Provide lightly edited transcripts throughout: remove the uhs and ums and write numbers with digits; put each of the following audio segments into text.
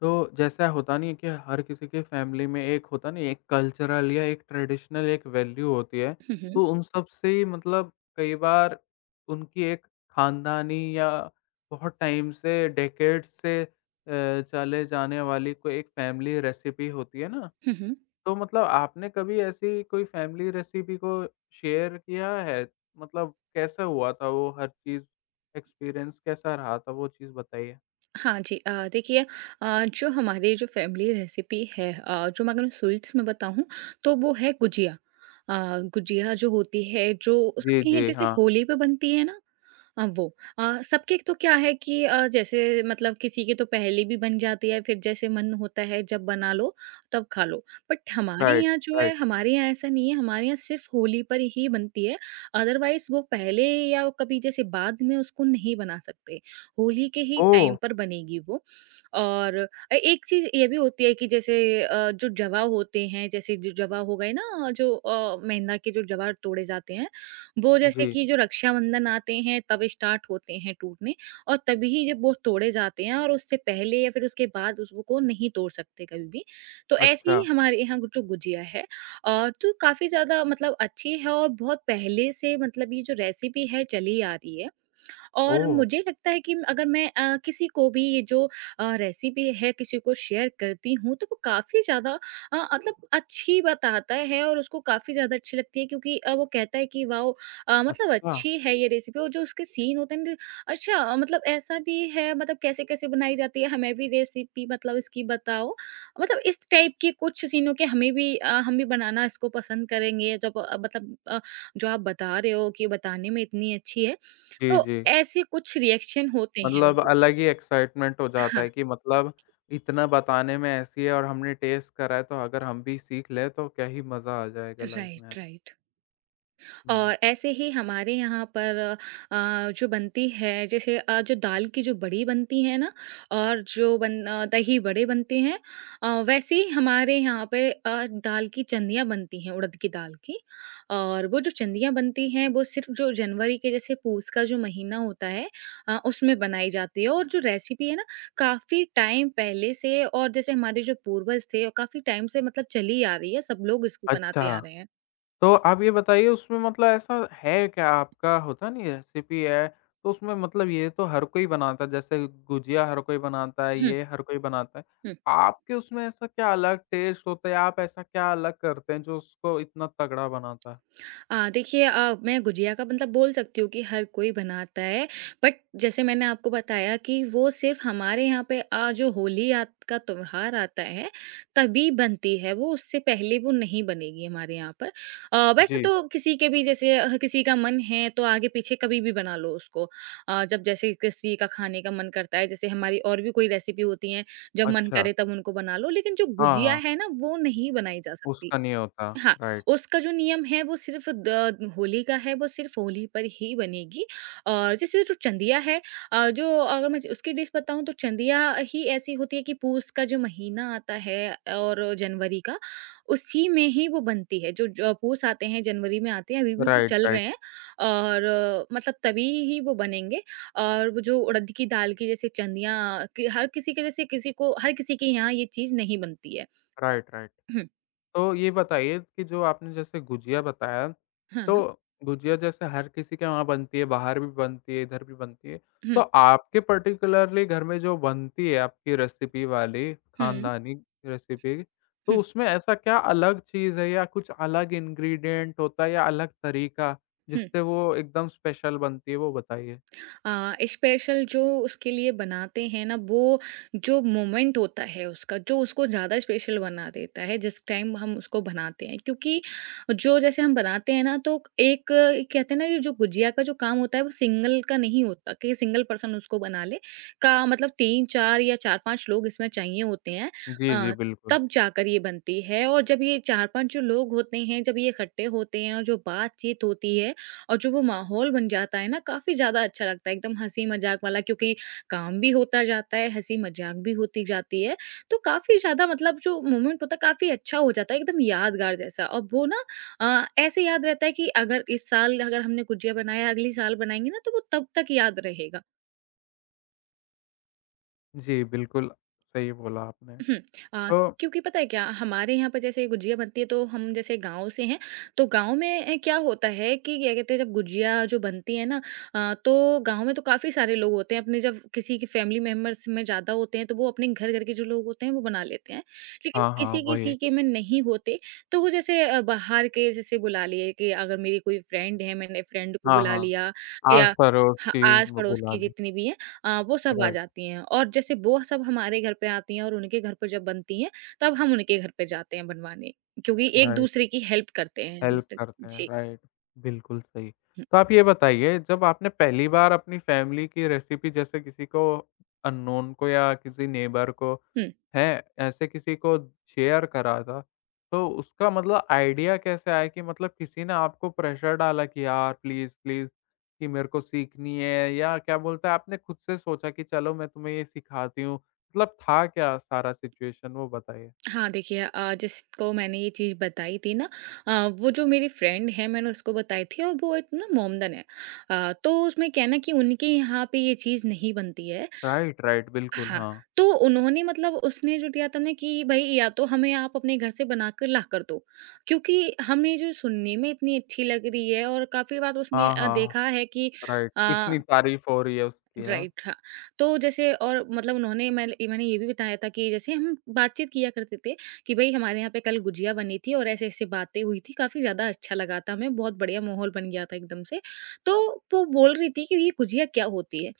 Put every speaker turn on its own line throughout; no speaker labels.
तो जैसा होता नहीं है कि हर किसी के फैमिली में एक होता नहीं एक कल्चरल या एक ट्रेडिशनल एक वैल्यू होती है।
हुँ, हुँ।
तो उन सब से ही मतलब कई बार उनकी एक खानदानी या बहुत टाइम से डेकेड से चले जाने वाली कोई एक फैमिली रेसिपी होती है ना।
हुँ, हुँ।
तो मतलब आपने कभी ऐसी कोई फैमिली रेसिपी को शेयर किया है, मतलब कैसा हुआ था वो, हर चीज़ एक्सपीरियंस कैसा रहा था, वो चीज़ बताइए।
हाँ जी। देखिए। जो हमारी जो फैमिली रेसिपी है, जो मैं अगर स्वीट्स में बताऊँ तो वो है गुजिया। गुजिया जो होती है, जो
जी
सबके यहाँ
जी
जैसे
हाँ।
होली पे बनती है ना, वो, सबके तो क्या है कि जैसे मतलब किसी की तो पहले भी बन जाती है, फिर जैसे मन होता है जब बना लो, तब खा लो। बट हमारे
राइट।
यहाँ जो है,
राइट।
हमारे यहाँ ऐसा नहीं है, हमारे यहाँ सिर्फ़ होली पर ही बनती है, अदरवाइज़ वो पहले या कभी जैसे बाद में उसको नहीं बना सकते। होली के ही
ओह!
टाइम पर बनेगी वो। और एक चीज़ ये भी होती है कि जैसे जो जवा होते हैं, जैसे जो जवा हो गए ना, जो मैदा के जो जवा तोड़े जाते हैं, वो जैसे
जी,
कि जो रक्षाबंधन आते हैं तब स्टार्ट होते हैं टूटने। और तभी जब वो तोड़े जाते हैं, और उससे पहले या फिर उसके बाद उसको नहीं तोड़ सकते कभी भी। तो ऐसे
अच्छा।
ही हमारे यहाँ जो गुजिया है, और तो काफ़ी ज़्यादा मतलब अच्छी है, और बहुत पहले से मतलब ये जो रेसिपी है चली आ रही है। और
ओह!
मुझे लगता है कि अगर मैं किसी को भी ये जो रेसिपी है किसी को शेयर करती हूँ, तो वो काफ़ी ज़्यादा मतलब अच्छी बताता है, और उसको काफ़ी ज़्यादा अच्छी लगती है, क्योंकि वो कहता है कि वाह मतलब
अच्छा।
अच्छी है ये रेसिपी, और जो उसके सीन होते हैं न, अच्छा, मतलब ऐसा भी है, मतलब कैसे कैसे बनाई जाती है, हमें भी रेसिपी मतलब इसकी बताओ, मतलब इस टाइप के कुछ सीनों के हमें भी, हम भी बनाना इसको पसंद करेंगे, जब मतलब जो आप बता रहे हो कि बताने में इतनी अच्छी है,
जी,
तो
जी।
ऐसे कुछ रिएक्शन होते हैं
मतलब
उनके।
अलग ही एक्साइटमेंट हो जाता
हाँ,
है कि मतलब इतना बताने में ऐसी है और हमने टेस्ट करा है, तो अगर हम भी सीख लें तो क्या ही मज़ा आ जाएगा लाइफ़ में।
Right, right.
हुँ।
और ऐसे ही हमारे यहाँ पर जो बनती है, जैसे जो दाल की जो बड़ी बनती है ना, और जो दही बड़े बनते हैं, वैसे ही हमारे यहाँ पे दाल की चंदियाँ बनती हैं, उड़द की दाल की। और वो जो चंदियाँ बनती हैं, वो सिर्फ जो जनवरी के जैसे पूस का जो महीना होता है, उसमें बनाई जाती है, और जो रेसिपी है ना, काफ़ी टाइम पहले से, और जैसे हमारे जो पूर्वज थे, और काफ़ी टाइम से मतलब चली आ रही है, सब लोग इसको बनाते आ
अच्छा।
रहे हैं।
तो आप ये बताइए उसमें मतलब ऐसा है क्या, आपका होता नहीं है रेसिपी है, तो उसमें मतलब ये तो हर कोई बनाता है, जैसे गुजिया हर कोई बनाता है, ये हर कोई बनाता है। आपके उसमें ऐसा क्या अलग टेस्ट होता है? आप ऐसा क्या अलग करते हैं जो उसको इतना तगड़ा बनाता है?
देखिए, मैं गुजिया का मतलब बोल सकती हूँ कि हर कोई बनाता है, बट जैसे मैंने आपको बताया कि वो सिर्फ़ हमारे यहाँ पे, जो होली आत का त्योहार आता है, तभी बनती है वो, उससे पहले वो नहीं बनेगी हमारे यहाँ पर। वैसे
जी,
तो किसी के भी, जैसे किसी का मन है तो आगे-पीछे कभी भी बना लो उसको। जब जैसे किसी का खाने का मन करता है, जैसे हमारी और भी कोई रेसिपी होती हैं, जब मन
अच्छा।
करे तब उनको बना लो, लेकिन जो
हाँ,
गुजिया
हाँ,
है ना, वो नहीं बनाई जा सकती।
उसका नहीं होता।
हाँ,
राइट,
उसका जो नियम है, वो सिर्फ़ द होली का है, वो सिर्फ़ होली पर ही बनेगी। और जैसे जो चंदिया है, जो अगर मैं उसकी डिश बताऊँ तो चंदिया ही ऐसी होती है कि पूस का जो महीना आता है, और जनवरी का, उसी में ही वो बनती है। जो जो पूस आते हैं, जनवरी में आते हैं, अभी भी वो
राइट,
चल
राइट,
रहे हैं, और मतलब तभी ही वो बनेंगे, और वो जो उड़द की दाल की जैसे चंदिया, कि हर किसी के, जैसे किसी को, हर किसी के यहाँ ये चीज़ नहीं बनती है।
Right, right.
हुँ,
तो ये बताइए कि जो आपने जैसे गुजिया बताया,
हाँ, हाँ।
तो गुजिया जैसे हर किसी के वहाँ बनती है, बाहर भी बनती है, इधर भी बनती है। तो
हुँ,
आपके पर्टिकुलरली घर में जो बनती है आपकी रेसिपी वाली,
हुँ,
खानदानी रेसिपी, तो
हुँ।
उसमें ऐसा क्या अलग चीज़ है या कुछ अलग इंग्रीडिएंट होता है या अलग तरीका,
हुँ।
जिससे वो एकदम स्पेशल बनती है, वो बताइए?
स्पेशल जो उसके लिए बनाते हैं ना, वो जो मोमेंट होता है उसका, जो उसको ज़्यादा स्पेशल बना देता है, जिस टाइम हम उसको बनाते हैं। क्योंकि जो जैसे हम बनाते हैं ना, तो एक, कहते हैं ना, ये जो गुजिया का जो काम होता है, वो सिंगल का नहीं होता कि सिंगल पर्सन उसको बना ले। का मतलब 3-4 या 4-5 लोग इसमें चाहिए होते हैं।
जी, जी,
अ,
बिल्कुल।
तब जाकर ये बनती है, और जब ये 4-5 जो लोग होते हैं, जब ये इकट्ठे होते हैं और जो बातचीत होती है, और जो वो माहौल बन जाता है ना, काफ़ी ज़्यादा अच्छा लगता है, एकदम हँसी मज़ाक वाला, क्योंकि काम भी होता जाता है, हँसी मज़ाक भी होती जाती है। तो काफ़ी ज़्यादा मतलब जो मोमेंट होता है काफ़ी अच्छा हो जाता है, एकदम यादगार जैसा। और वो ना, ऐसे याद रहता है कि अगर इस साल अगर हमने गुजिया बनाया, अगली साल बनाएँगे ना, तो वो तब तक याद रहेगा।
जी, बिल्कुल सही बोला आपने।
हुँ। अ,
तो
क्योंकि पता है क्या, हमारे यहाँ पर जैसे गुजिया बनती है तो हम जैसे गाँव से हैं, तो गाँव में क्या होता है, कि क्या कहते हैं, जब गुजिया जो बनती है ना, तो गाँव में तो काफ़ी सारे लोग होते हैं, अपने जब किसी के फैमिली मेंबर्स में ज़्यादा होते हैं तो वो अपने घर-घर के जो लोग होते हैं वो बना लेते हैं। लेकिन
हाँ, हाँ, वही।
किसी-किसी के में नहीं होते, तो वो जैसे बाहर के जैसे बुला लिए, कि अगर मेरी कोई फ्रेंड है, मैंने फ्रेंड को
हाँ,
बुला
हाँ,
लिया, या, हाँ,
आस-पड़ोसी ब
आस-पड़ोस
बुला
की
ले।
जितनी भी हैं, वो सब आ
राइट,
जाती हैं, और जैसे वो सब हमारे घर पे आती हैं, और उनके घर पे जब बनती हैं तब हम उनके घर पे जाते हैं बनवाने, क्योंकि एक
राइट,
दूसरे की हेल्प करते हैं हम,
हेल्प
इस तरह
करते हैं,
जी।
राइट, बिल्कुल सही।
हम्म।
तो आप ये बताइए जब आपने पहली बार अपनी फैमिली की रेसिपी जैसे किसी को अननोन को या किसी नेबर को,
हम्म,
हैं, ऐसे किसी को शेयर करा था, तो उसका मतलब आइडिया कैसे आया, कि मतलब किसी ने आपको प्रेशर डाला कि यार प्लीज़, प्लीज़ कि मेरे को सीखनी है, या क्या बोलते हैं आपने खुद से सोचा कि चलो मैं तुम्हें ये सिखाती हूँ, मतलब था क्या सारा सिचुएशन, वो बताइए?
हाँ, देखिए, जिसको मैंने ये चीज़ बताई थी ना, वो जो मेरी फ्रेंड है, मैंने उसको बताई थी, और वो एक ना मोमदन है, तो उसमें कहना कि उनके यहाँ पे ये चीज़ नहीं बनती है।
राइट, राइट, बिल्कुल,
हाँ,
हाँ।
तो उन्होंने मतलब उसने जो दिया था ना, कि भई या तो हमें आप अपने घर से बनाकर लाकर दो, क्योंकि हमें जो सुनने में इतनी अच्छी लग रही है, और काफ़ी बार उसने
हाँ, हाँ।
देखा है कि
राइट,
अ
इतनी तारीफ़ हो रही है उसकी है।
राइट, हाँ। तो जैसे और मतलब उन्होंने मैंने ये भी बताया था कि जैसे हम बातचीत किया करते थे, कि भाई हमारे यहाँ पे कल गुजिया बनी थी, और ऐसे ऐसे बातें हुई थी, काफी ज्यादा अच्छा लगा था हमें, बहुत बढ़िया माहौल बन गया था एकदम से। तो वो बोल रही थी कि ये गुजिया क्या होती है।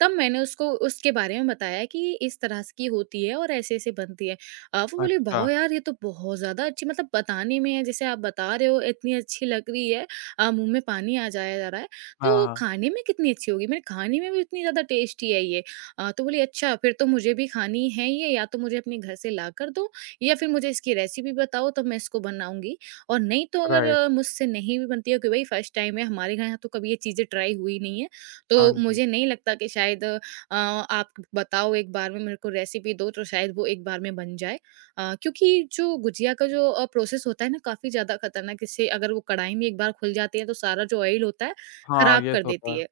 तब मैंने उसको उसके बारे में बताया कि इस तरह से की होती है, और ऐसे ऐसे बनती है। वो बोली,
अच्छा,
वाह यार, ये तो बहुत ज्यादा अच्छी मतलब बताने में है, जैसे आप बता रहे हो इतनी अच्छी लग रही है। मुंह में पानी आ जाया जा रहा है, तो
हाँ,
खाने में कितनी अच्छी होगी? मैंने खाने में भी इतनी ज़्यादा टेस्टी है ये। तो बोली अच्छा, फिर तो मुझे भी खानी है ये, या तो मुझे अपने घर से लाकर दो, या फिर मुझे इसकी रेसिपी बताओ, तब मैं इसको बनाऊँगी, और नहीं तो अगर
राइट,
मुझसे नहीं भी बनती है, क्योंकि भाई फर्स्ट टाइम है, हमारे घर यहाँ तो कभी ये चीज़ें ट्राई हुई नहीं है।
हाँ
तो
जी।
मुझे नहीं लगता कि शायद, आप बताओ, एक बार में मेरे को रेसिपी दो, तो शायद वो एक बार में बन जाए। क्योंकि जो गुजिया का जो प्रोसेस होता है ना, काफ़ी ज़्यादा खतरनाक, इससे अगर वो कढ़ाई में एक बार खुल जाती है तो सारा जो ऑयल होता है
हाँ,
खराब
ये
कर
तो होता
देती
है।
है।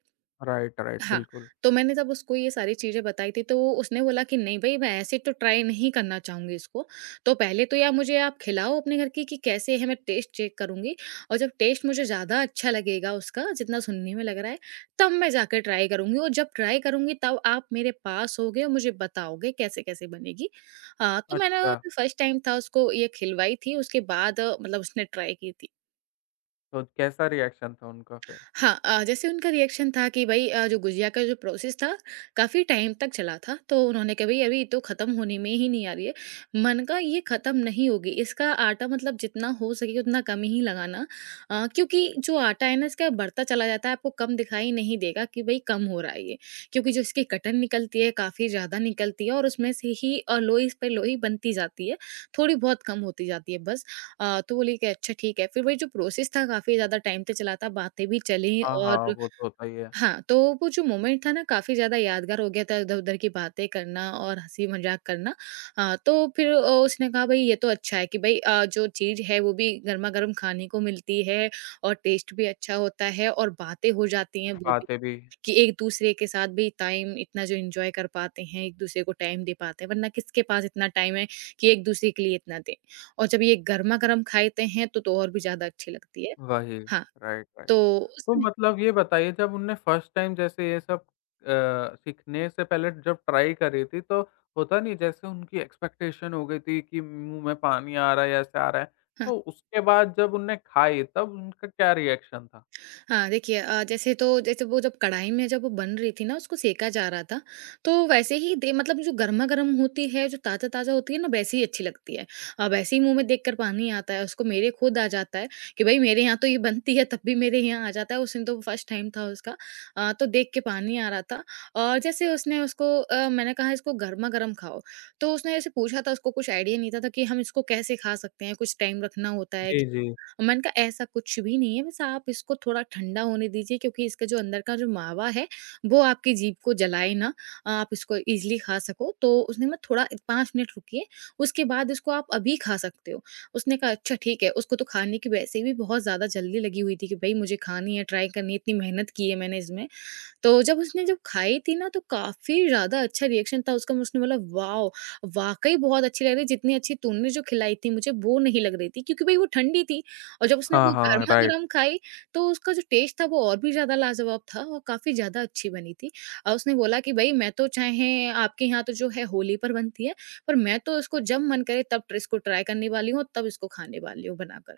राइट, राइट,
हाँ,
बिल्कुल।
तो मैंने जब उसको ये सारी चीज़ें बताई थी, तो उसने बोला कि नहीं भई, मैं ऐसे तो ट्राई नहीं करना चाहूँगी इसको। तो पहले तो या मुझे आप खिलाओ अपने घर की, कि कैसे है, मैं टेस्ट चेक करूँगी, और जब टेस्ट मुझे ज़्यादा अच्छा लगेगा उसका, जितना सुनने में लग रहा है, तब मैं जाकर ट्राई करूँगी, और जब ट्राई करूँगी तब आप मेरे पास होगे और मुझे बताओगे कैसे-कैसे बनेगी। तो
अच्छा,
मैंने, फर्स्ट टाइम था उसको ये खिलवाई थी, उसके बाद मतलब उसने ट्राई की थी।
तो कैसा रिएक्शन था उनका फिर?
हाँ, जैसे उनका रिएक्शन था कि भई, जो गुजिया का जो प्रोसेस था, काफ़ी टाइम तक चला था। तो उन्होंने कहा, भई अभी तो ख़त्म होने में ही नहीं आ रही है। मैंने कहा, ये ख़त्म नहीं होगी, इसका आटा मतलब जितना हो सके उतना कम ही लगाना। क्योंकि जो आटा है ना इसका बढ़ता चला जाता है, आपको कम दिखाई नहीं देगा कि भई कम हो रहा है ये। क्योंकि जो इसकी कटन निकलती है, काफ़ी ज़्यादा निकलती है, और उसमें से ही लोई पे लोई बनती जाती है, थोड़ी बहुत कम होती जाती है बस। तो बोली कि अच्छा ठीक है, फिर वही जो प्रोसेस था काफ़ी ज़्यादा टाइम तक चला था, बातें भी चलीं,
हाँ, हाँ,
और
वो तो होता ही है।
हाँ, तो वो जो मोमेंट था ना, काफ़ी ज़्यादा यादगार हो गया था, इधर-उधर की बातें करना और हँसी-मज़ाक करना। तो फिर उसने कहा, भई ये तो अच्छा है कि भई, जो चीज़ है वो भी गरमा-गरम खाने को मिलती है और टेस्ट भी अच्छा होता है और बातें हो जाती हैं वो भी।
बातें भी
कि एक दूसरे के साथ भी टाइम इतना जो एन्जॉय कर पाते हैं, एक दूसरे को टाइम दे पाते हैं, वरना किसके पास इतना टाइम है कि एक दूसरे के लिए इतना दें। और जब ये गरमा-गरम खाते हैं तो और भी ज़्यादा अच्छी लगती है।
वही,
हाँ,
राइट, राइट।
तो
तो
उसमें
मतलब ये बताइए जब उनने फर्स्ट टाइम जैसे ये सब सीखने से पहले जब ट्राई करी थी, तो होता नहीं जैसे उनकी एक्सपेक्टेशन हो गई थी कि मुँह में पानी आ रहा है, ऐसे आ रहा है।
हाँ।
तो उसके बाद जब उनने खाई तब उनका क्या रिएक्शन था?
हाँ, देखिए जैसे तो जैसे वो जब कढ़ाई में जब वो बन रही थी ना, उसको सेंका जा रहा था, तो वैसे ही दे मतलब जो गरमा-गरम होती है, जो ताज़ा-ताज़ा होती है ना, वैसे ही अच्छी लगती है। वैसे ही मुँह में देखकर पानी आता है, उसको मेरे खुद आ जाता है कि भई मेरे यहाँ तो ये बनती है, तब भी मेरे यहाँ आ जाता है। उस दिन तो फर्स्ट टाइम था उसका। तो देख के पानी आ रहा था। और जैसे उसने उसको मैंने कहा इसको गरमा-गरम खाओ, तो उसने ऐसे पूछा था, उसको कुछ आइडिया नहीं था कि हम इसको कैसे खा सकते हैं, कुछ टाइम रखना होता है।
जी, जी।
मैंने कहा ऐसा कुछ भी नहीं है बस आप इसको थोड़ा ठंडा होने दीजिए क्योंकि इसका जो अंदर का जो मावा है वो आपकी जीभ को जलाए ना, आप इसको इजीली खा सको। तो उसने मैं थोड़ा 5 मिनट रुकिए, उसके बाद इसको आप अभी खा सकते हो। उसने कहा अच्छा ठीक है, उसको तो खाने की वैसे भी बहुत ज़्यादा जल्दी लगी हुई थी कि भाई मुझे खानी है, ट्राई करनी है, इतनी मेहनत की है मैंने इसमें। तो जब उसने जब खाई थी ना तो काफ़ी ज़्यादा अच्छा रिएक्शन था उसका। उसने बोला वाओ! वाक़ई बहुत अच्छी लग रही है, जितनी अच्छी तूने जो खिलाई थी मुझे वो नहीं लग रही थी क्योंकि भई वो ठंडी थी, और जब उसने
हाँ,
वो
हाँ, राइट।
गरमा-गरम खाई तो उसका जो टेस्ट था वो और भी ज़्यादा लाजवाब था और काफ़ी ज़्यादा अच्छी बनी थी। उसने बोला कि भई मैं तो चाहे आपके यहाँ तो जो है होली पर बनती है, पर मैं तो इसको जब मन करे तब इसको ट्राई करने वाली हूँ और तब इसको खाने वाली हूँ बनाकर।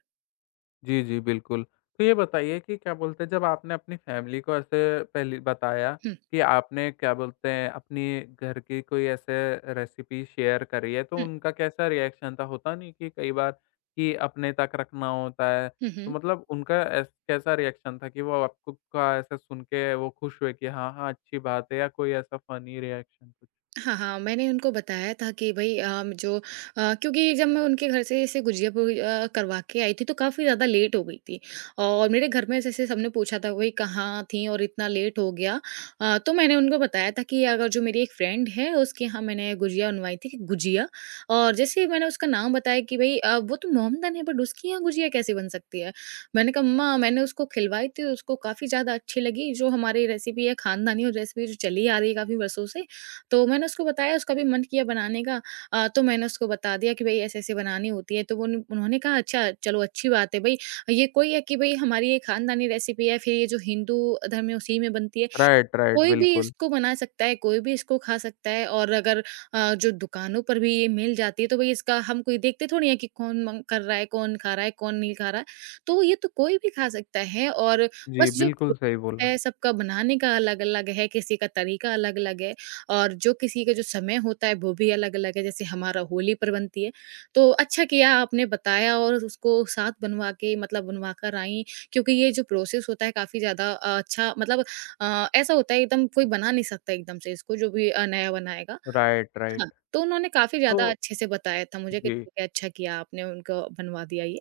जी, जी, बिल्कुल। तो ये बताइए कि क्या बोलते हैं, जब आपने अपनी फैमिली को ऐसे पहली बताया
हुँ,
कि आपने क्या बोलते हैं, अपनी घर की कोई ऐसे रेसिपी शेयर करी है, तो
हुँ।
उनका कैसा रिएक्शन था? होता नहीं कि कई बार कि अपने तक रखना होता है,
हुँ,
तो
हुँ।
मतलब उनका ऐस कैसा रिएक्शन था कि वो आपको का ऐसा सुन के वो खुश हुए कि हाँ, हाँ, अच्छी बात है, या कोई ऐसा फ़नी रिएक्शन कुछ?
हाँ, हाँ, मैंने उनको बताया था कि भई जो क्योंकि जब मैं उनके घर से ऐसे गुजिया पूरी करवा के आई थी तो काफ़ी ज़्यादा लेट हो गई थी और मेरे घर में जैसे सबने पूछा था भई कहाँ थी और इतना लेट हो गया? तो मैंने उनको बताया था कि अगर जो मेरी एक फ्रेंड है उसके यहाँ मैंने गुजिया बनवाई थी, कि गुजिया और जैसे ही मैंने उसका नाम बताया कि भई वो तो मोमडन है बट उसके यहाँ गुजिया कैसे बन सकती है? मैंने कहा मम्मा मैंने उसको खिलवाई थी, उसको काफ़ी ज़्यादा अच्छी लगी जो हमारी रेसिपी है खानदानी, और रेसिपी जो चली आ रही है काफ़ी वर्षों से, तो मैंने उसको बताया उसका भी मन किया बनाने का। तो मैंने उसको बता दिया कि भई ऐसे-ऐसे बनानी होती है, तो वो उन उन्होंने कहा अच्छा चलो अच्छी बात है भई, ये कोई है कि भई हमारी ये खानदानी रेसिपी है, फिर ये जो हिंदू धर्म में उसी में बनती है,
राइट, राइट,
कोई भी
बिल्कुल।
इसको बना सकता है, कोई भी इसको खा सकता है, और अगर जो दुकानों पर भी ये मिल जाती है तो भई इसका हम कोई देखते थोड़ी हैं कि कौन मंग कर रहा है, कौन खा रहा है, कौन नहीं खा रहा है। तो ये तो कोई भी खा सकता है, और
जी,
बस जो
बिल्कुल
प्रोसेस
सही बोला।
है सबका बनाने का अलग-अलग है, किसी का तरीका अलग-अलग है, और जो किसी का जो समय होता है वो भी अलग-अलग है, जैसे हमारा होली पर बनती है। तो अच्छा किया आपने बताया और उसको साथ बनवा के मतलब बनवा कर आई, क्योंकि ये जो प्रोसेस होता है काफ़ी ज़्यादा अच्छा मतलब ऐसा होता है एकदम, कोई बना नहीं सकता एकदम से इसको जो भी नया बनाएगा।
Right, right.
हाँ, तो उन्होंने काफ़ी
तो
ज़्यादा अच्छे से बताया था मुझे कि
जी।
ठीक है अच्छा किया आपने उनको बनवा दिया ये।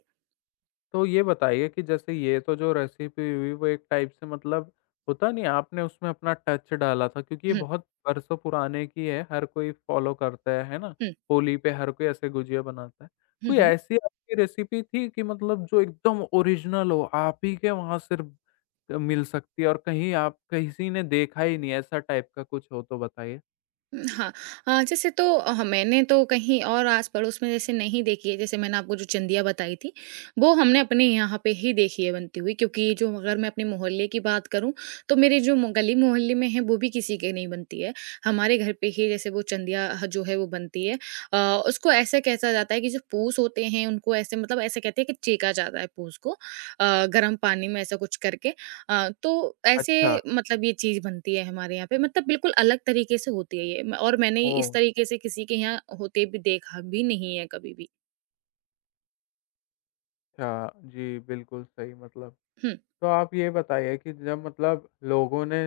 तो ये बताइए कि जैसे ये तो जो रेसिपी हुई वो एक टाइप से मतलब होता नहीं आपने उसमें अपना टच डाला था, क्योंकि ये
हुँ,
बहुत बरसों पुराने की है, हर कोई फॉलो करता है ना?
हुँ।
होली पे हर कोई ऐसे गुजिया बनाता है।
हुँ,
कोई
हुँ।
ऐसी आपकी रेसिपी थी कि मतलब जो एकदम ओरिजिनल हो, आप ही के वहाँ सिर्फ मिल सकती है और कहीं आप किसी ने देखा ही नहीं ऐसा टाइप का कुछ हो तो बताइए?
हाँ, जैसे तो हाँ, मैंने तो कहीं और आस-पड़ोस में जैसे नहीं देखी है, जैसे मैंने आपको जो चिंदिया बताई थी, वो हमने अपने यहाँ पे ही देखी है बनती हुई, क्योंकि जो अगर मैं अपने मोहल्ले की बात करूँ, तो मेरे जो मो गली मोहल्ले में है, वो भी किसी के नहीं बनती है। हमारे घर पे ही जैसे वो चिंदिया ह जो है वो बनती है। उसको ऐसे कहता जाता है कि जो पूस होते हैं, उनको ऐसे मतलब ऐसे कहते हैं कि चेका जाता है पूस को, गरम पानी में ऐसा कुछ करके। तो ऐसे
अच्छा,
मतलब ये चीज़ बनती है हमारे यहाँ पे, मतलब बिल्कुल अलग तरीके से होती है ये म और मैंने
ओह!
इस तरीके से किसी के यहाँ होते भी देखा भी नहीं है कभी भी।
अच्छा, जी, बिल्कुल सही मतलब
हुँ,
तो आप ये बताइए कि जब मतलब लोगों ने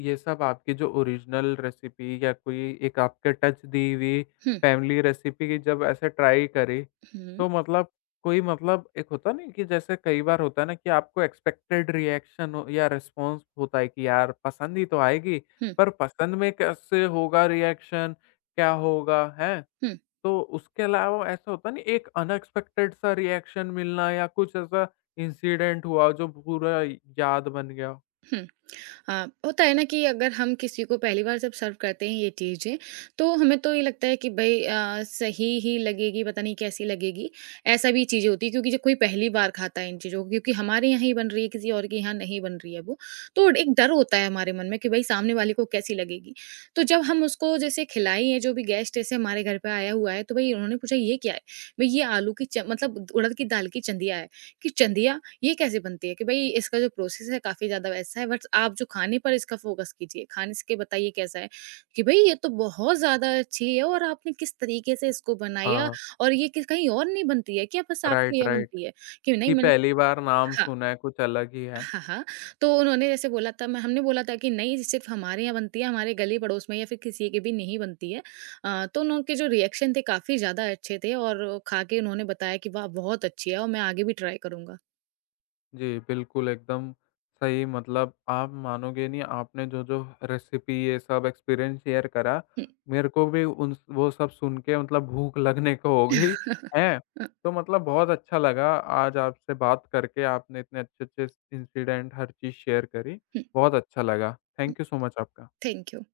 ये सब आपकी जो ओरिजिनल रेसिपी या कोई एक आपके टच दी हुई
हुँ,
फैमिली रेसिपी की जब ऐसे ट्राई करी,
हुँ,
तो मतलब कोई मतलब एक होता नहीं कि जैसे कई बार होता है ना कि आपको एक्सपेक्टेड रिएक्शन हो या रिस्पॉन्स होता है कि यार पसंद ही तो आएगी,
हुँ,
पर पसंद में कैसे होगा रिएक्शन, क्या होगा है,
हुँ।
तो उसके अलावा ऐसा होता नहीं एक अनएक्सपेक्टेड सा रिएक्शन मिलना या कुछ ऐसा इंसिडेंट हुआ जो पूरा याद बन गया हो?
हुँ। अ, होता है ना कि अगर हम किसी को पहली बार जब सर्व करते हैं ये चीज़ें, तो हमें तो ये लगता है कि भई सही ही लगेगी, पता नहीं कैसी लगेगी। ऐसा भी चीज़ें होती हैं क्योंकि जब कोई पहली बार खाता है इन चीज़ों को, क्योंकि हमारे यहाँ ही बन रही है, किसी और के यहाँ नहीं बन रही है वो, तो एक डर होता है हमारे मन में कि भई सामने वाले को कैसी लगेगी। तो जब हम उसको जैसे खिलाई है, जो भी गेस्ट जैसे हमारे घर पे आया हुआ है, तो भई उन्होंने पूछा, "ये क्या है?" भई ये आलू की च मतलब उड़द की दाल की चंदिया है, कि चंदिया ये कैसे बनती है, कि भई इसका जो प्रोसेस है काफ़ी ज़्यादा वैसा है बट आप जो खाने पर इसका फ़ोकस कीजिए, खाने से के बताइए कैसा है। कि भई ये तो बहुत ज़्यादा अच्छी है, और आपने किस तरीके से इसको बनाया
हाँ,
और ये कि कहीं और नहीं बनती है क्या? बस आपके
राइट,
यहाँ
राइट,
बनती है? कि नहीं
कि
मैंने,
पहली बार नाम
हाँ।
सुना है, कुछ अलग ही है।
हाँ, हाँ। तो उन्होंने जैसे बोला था मैं हमने बोला था कि नहीं सिर्फ़ हमारे यहाँ बनती है, हमारे गली-पड़ोस में या फिर किसी के भी नहीं बनती है। तो उनके जो रिएक्शन थे काफ़ी ज़्यादा अच्छे थे और खा के उन्होंने बताया कि वाह! बहुत अच्छी है और मैं आगे भी ट्राई करूँगा।
जी, बिल्कुल, एकदम सही मतलब आप मानोगे नहीं, आपने जो-जो रेसिपी ये सब एक्सपीरियंस शेयर करा,
हुँ।
मेरे को भी उन वो सब सुन के मतलब भूख लगने को हो गई है।
अ,
तो मतलब बहुत अच्छा लगा आज आपसे बात करके, आपने इतने अच्छे-अच्छे इंसिडेंट हर चीज़ शेयर करी।
हुँ।
बहुत अच्छा लगा। थैंक यू सो मच आपका।
Thank you.